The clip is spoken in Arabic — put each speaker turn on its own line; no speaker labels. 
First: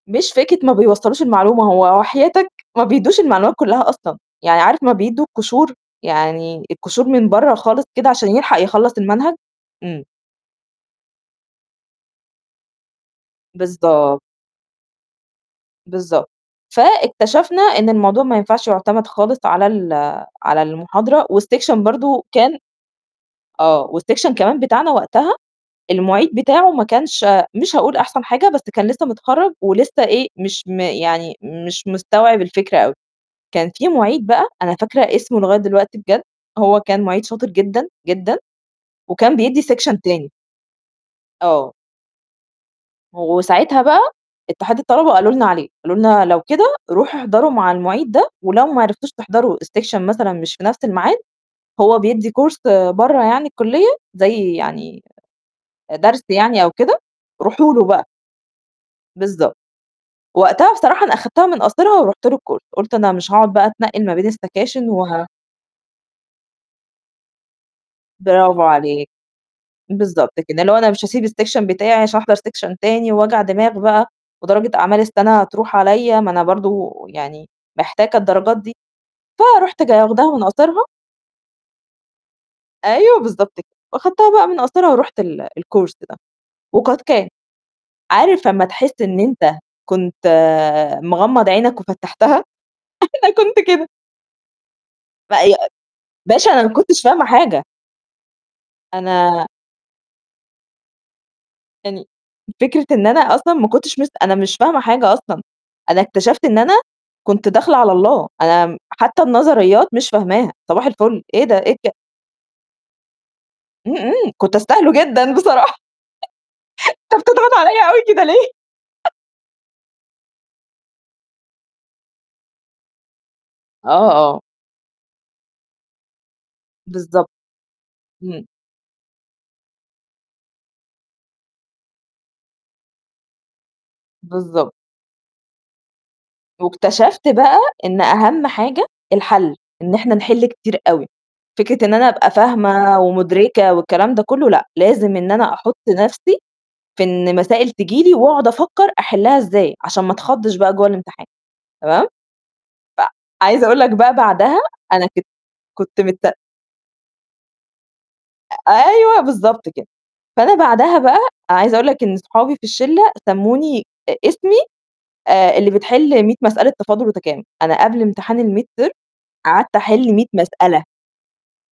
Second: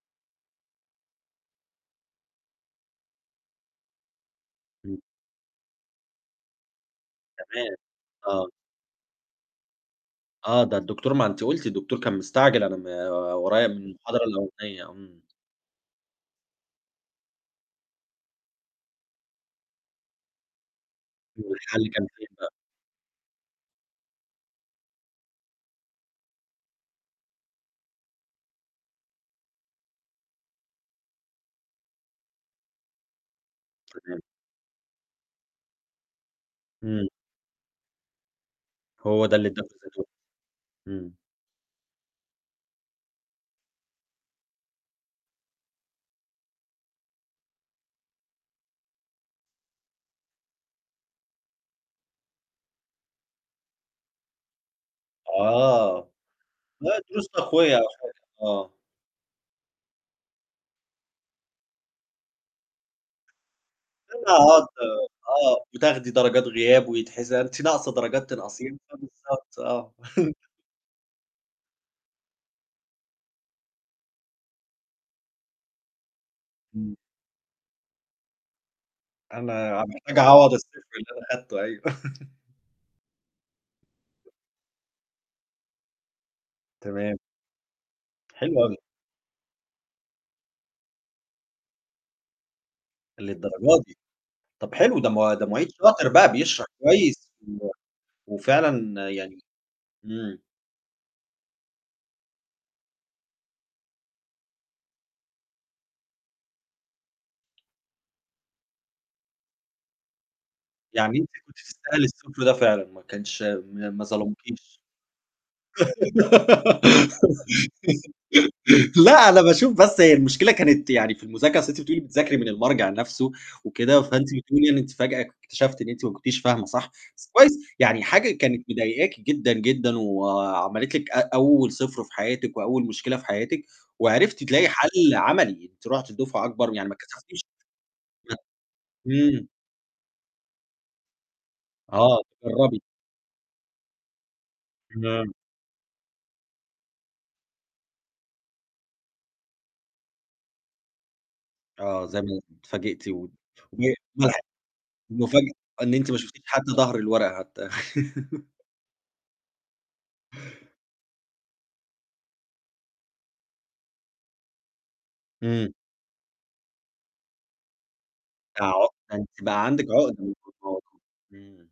مش فكرة ما بيوصّلوش المعلومة، هو وحياتك ما بيدّوش المعلومات كلّها أصلًا، يعني عارف ما
إمم.
بيدّوا القشور، يعني القشور من برّه
تمام،
خالص كده عشان
آه.
يلحق يخلّص المنهج، إمم.
آه، ده الدكتور ما أنتِ قُلتِ الدكتور كان مستعجل أنا م ورايا من
بالضب
المحاضرة الأولانيّة، إمم.
بالضبط. فاكتشفنا إن الموضوع ما ينفعش يُعتمد خالص على ال على المحاضرة والسيكشن
والحل كان
برضه
فين بقى؟
كان آه، والسيكشن كمان بتاعنا وقتها المعيد بتاعه ما كانش مش هاقول أحسن حاجة، بس كان لسّه متخرّج ولسّه إيه، مش م يعني مش مستوعب الفكرة أوي، كان في
تمام.
مُعيد بقى أنا فاكرة اسمه لغاية دلوقتي بجد، هو كان
إمم.
مُعيد شاطر جدًا، جدًا
هو ده
وكان
اللي
بيدّي سيكشن
[unintelligible]
تاني.
إمم.
آه. و وساعتها بقى اتحاد الطلبة قالوا لنا عليه، قالوا لنا: "لو كده روحوا احضروا مع المُعيد ده ولو ما عرفتوش تحضروا السيكشن مثلًا مش في نَفْس المعاد، هو بيدّي كورس برّه يعني الكُلّية زي يعني
آه،
درس يعني أو كده
وأهي الدروس
روحوا
تقوية
له
أو
بقى.َ"
حاجة، آه.
بالضبط. وقتها بصراحة أنا أخدتها من قاصرها ورُحت له الكورس. قُلت أنا مش هاقعد بقى أتنقّل ما بين
[unintelligible]
السكاشن وه
آه وتاخدي درجات غياب ويتحس أنتِ ناقصة درجات
برافو
تنقصيها،
عليك.
فبالضبط آه.
بالضبط كده، اللي هو أنا مش هاسيب السيكشن بتاعي عشان أحضر سيكشن تاني وجع دماغ بقى ودرجة أعمال السَنة هتروح عليّا، ما أنا برضه
إمم.
يعني محتاجة الدرجات دي.
أنا
فرُحت
أنا
ج
محتاجة
واخداها من
أعوّض ال0
قاصرها
اللي أنا أخدته أيوه.
أيوه، بالضبط ك وأخدتها بقى من قاصرها ورُحت ال الكورس ده وقد
تمام.
كان. عارف
حلو
لمّا
أوي.
تحس إن أنت كنت مغمّض عينك وفتّحتها؟ أنا كنت
للدرجة
كده.
دي! طَب حلو، ده م ده
فأي
مُعيد شاطر بقى
باشا أنا
بيشرح
ما كنتش فاهمة
كويس
حاجة.
و وفعلًا يعني
أنا
إمم.
يعني فكرة إن أنا أصلًا ما كنتش مس أنا مش فاهمة حاجة أصلًا، أنا اكتشفت إن أنا كنت داخلة على الله، أنا م حتى النظريّات مش فاهماها صباح
يعني
الفُل،
أنتِ
إيه
كنت
ده؟ إيه ك
تستاهلي ال0 ده فعلًا ما كانش ما
إمم،
ما
إمم، كنت
ظلمكيش.
أستاهله جدًا بصراحة. أنت بتضغط عليّا أوي كده ليه؟
لأ، أنا باشوف بس هي المشكلة كانت يعني في المذاكرة، أصل أنتِ بتقولي بتذاكري من المرجع نَفْسه
آه،
وكده، فأنتِ
آه.
بتقولي إن أنتِ فجأة اكتشفتِ إن أنتِ ما كنتيش فاهمة صح،
بالضبط.
بس كويس، يعني حاجة
إمم.
كانت مضايقاكِ جدًا، جدًا وعملت لِك أ أول 0 في حياتِك وأول مشكلة في حياتِك وعرفتِ تلاقي
بالضبط.
حَل عَمَلي، أنتِ رُحتِ دُفعَة أكبر يعني ما
واكتشفت
اتكسفتيش
بقى إن أهَم حاجة
إمم.
الحَل، إن إحنا نحِل كتير أوي. فكرة إن أنا
آه،
أبقى
تجرّبي.
فاهمة ومدركة والكلام ده كلّه لأ، لازم إن
تمام.
أنا أحُط نَفْسي في إن مسائل تيجي لي وأقعد أفكّر أحلّها إزاي عشان ما أتخضّش بقى جوّه الامتحان
آه،
تمام؟
زي ما اتفاجئتِ و
فعايزة أقول
وج
لك بقى
ملحق
بَعدها أنا كنت
مفاجأة إن
كنت
أنتِ ما
مت
شُفتيش حتى ضهر الورقة حتى.
أ أيوه، بالضبط كده. فأنا بَعدها بقى عايزة أقول لك إن صحابي في الشِلّة سمّوني اسمي آآ، اللي
إمم.
بتحل 100 مسألة تفاضُل وتكامُل، أنا قبل امتحان
ده
الميد ترم
عُقدة، ده أنتِ بقى
قعدت
عندِك
أحل
عُقدة
100
من
مسألة.
التفاضل. إمم.